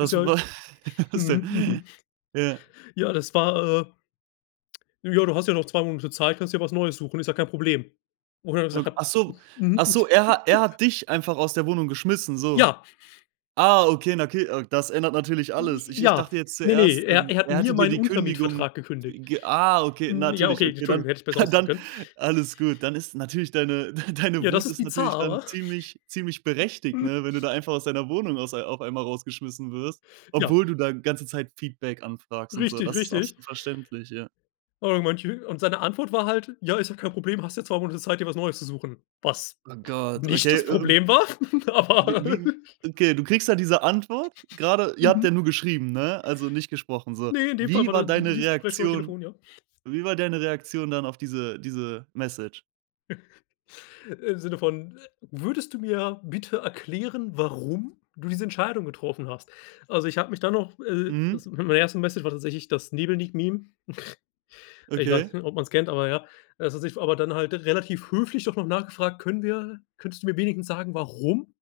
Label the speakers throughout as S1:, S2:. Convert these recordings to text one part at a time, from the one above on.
S1: Ist ja
S2: wa
S1: Mhm, mhm.
S2: Ja.
S1: Ja, das war, äh Ja, du hast ja noch 2 Monate Zeit, kannst dir was Neues suchen, ist ja kein Problem. Wo ich dann nur gesagt
S2: Ok
S1: hab:
S2: Ach so
S1: „Mhm.“
S2: ach so, er hat er hat dich einfach aus der Wohnung geschmissen, so.
S1: Ja.
S2: Ah, okay, na, okay, das ändert natürlich alles. Ich ich
S1: Ja,
S2: dachte jetzt
S1: ne, ne,
S2: zuerst,
S1: er
S2: ähm,
S1: er hat
S2: er
S1: mir
S2: hatte dir
S1: meinen
S2: die Kündigung
S1: Untermietvertrag gekündigt.
S2: ge Ah, okay,
S1: Hm, ja,
S2: natürlich,
S1: okay,
S2: okay, dann
S1: Entschuldigung, hätte ich besser ausdrücken
S2: dann
S1: können.
S2: alles gut. Dann ist natürlich deine deine
S1: Ja, das
S2: Wut
S1: ist
S2: ist natürlich
S1: bizarr,
S2: dann
S1: wa?
S2: ziemlich ziemlich berechtigt, ne? Wenn du da einfach aus deiner Wohnung aus auf einmal rausgeschmissen wirst,
S1: Ja.
S2: obwohl du da ganze Zeit Feedback anfragst und so.
S1: Richtig,
S2: Das ist
S1: richtig.
S2: absolut verständlich, ja.
S1: Aber manche und seine Antwort war halt: „Ja, ist doch kein Problem, hast ja 2 Monate Zeit, dir was Neues zu suchen.“ Was
S2: Oh Gott,
S1: nicht
S2: okay,
S1: das
S2: äh un
S1: Problem war,
S2: Wie
S1: aber
S2: wie Okay, du kriegst da diese Antwort gerade, ihr habt
S1: Mhm.
S2: ja nur geschrieben, ne? Also nicht gesprochen, so.
S1: Ne, in dem Fall
S2: Wie war
S1: war dies
S2: deine
S1: dieses Gespräch über
S2: Reaktion?
S1: Telefon, ja.
S2: Wie war deine Reaktion dann auf diese diese Message?
S1: Im Sinne von: „Würdest du mir bitte erklären, warum du diese Entscheidung getroffen hast?“ Also, ich habe mich dann noch
S2: Mhm.
S1: also meine erste Message war tatsächlich das Nebelniek-Meme. Ich
S2: Okay.
S1: weiß nicht, ob man es kennt, aber ja. Das hat sich aber dann halt relativ höflich doch noch nachgefragt: „Können wir, könntest du mir wenigstens sagen, warum?“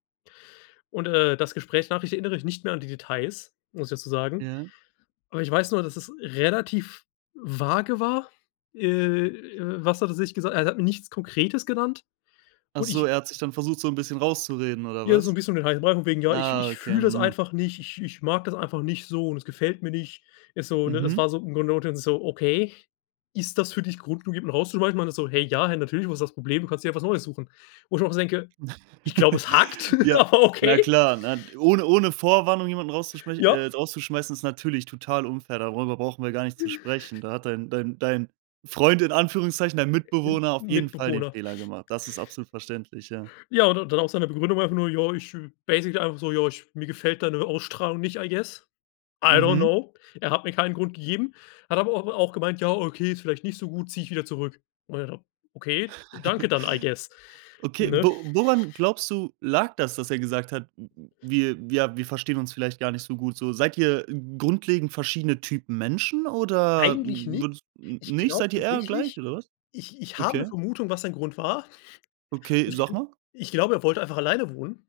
S1: Und, äh, das Gesprächnachricht erinnere ich nicht mehr an die Details, muss ich dazu sagen.
S2: Ja.
S1: Aber ich weiß nur, dass es relativ vage war. Äh, was hat er sich gesagt? Er hat mir nichts Konkretes genannt
S2: Ach
S1: und
S2: so,
S1: ich
S2: er hat sich dann versucht, so 'n bisschen rauszureden oder
S1: Ja, so ein
S2: was?
S1: bisschen um den heißen Brei von wegen: „Ja, ich
S2: Ah,
S1: ich
S2: okay,
S1: fühle das
S2: mhm.
S1: einfach nicht, ich ich mag das einfach nicht so und es gefällt mir nicht.“ Ist so, ne? Das
S2: Mhm.
S1: war so [unintelligible] okay, ist das für dich Grund genug, um herauszuschmeißen? Meine ich so: „Hey, ja, hey, natürlich, wo ist das Problem? Du kannst dir ja was Neues suchen.“ Wo ich auch so denke: „Ich glaube, es hackt
S2: Ja,
S1: aber
S2: na
S1: okay.“
S2: klar, ne, ohne ohne Vorwarnung jemanden rauszuschmeiß äh,
S1: Ja.
S2: rauszuschmeißen, ist natürlich total unfair, darüber brauchen wir gar nicht zu sprechen. Da hat dein dein dein „Freund“ in Anführungszeichen, dein Mitbewohner auf jeden Fall den
S1: Mitbewohner.
S2: Fehler gemacht. Das ist absolut verständlich, ja.
S1: Ja, und dann auch seine Begründung einfach nur, ja, ich basically einfach so: „Ja, ich mir gefällt deine Ausstrahlung nicht" I guess I don't
S2: Mhm.
S1: know. Er hat mir keinen Grund gegeben, hat aber au auch gemeint: „Ja, okay, ist vielleicht nicht so gut, zieh ich wieder zurück.“ Und w „Okay, danke dann, I guess.“
S2: Okay,
S1: Ne?
S2: wo woran glaubst du lag das, dass er gesagt hat: „Hm, wir wir wir verstehen uns vielleicht gar nicht so gut, so“? Seid ihr grundlegend verschiedene Typen Menschen oder,
S1: Eigentlich
S2: hm,
S1: nicht.
S2: würdest
S1: Ich
S2: Nicht?
S1: glaube
S2: Seid ihr eher gleich
S1: tatsächlich,
S2: oder was?
S1: ich ich habe 'ne
S2: Okay.
S1: Vermutung, was sein Grund war.
S2: Okay, sag mal
S1: Ich glaube, er wollte einfach alleine wohnen.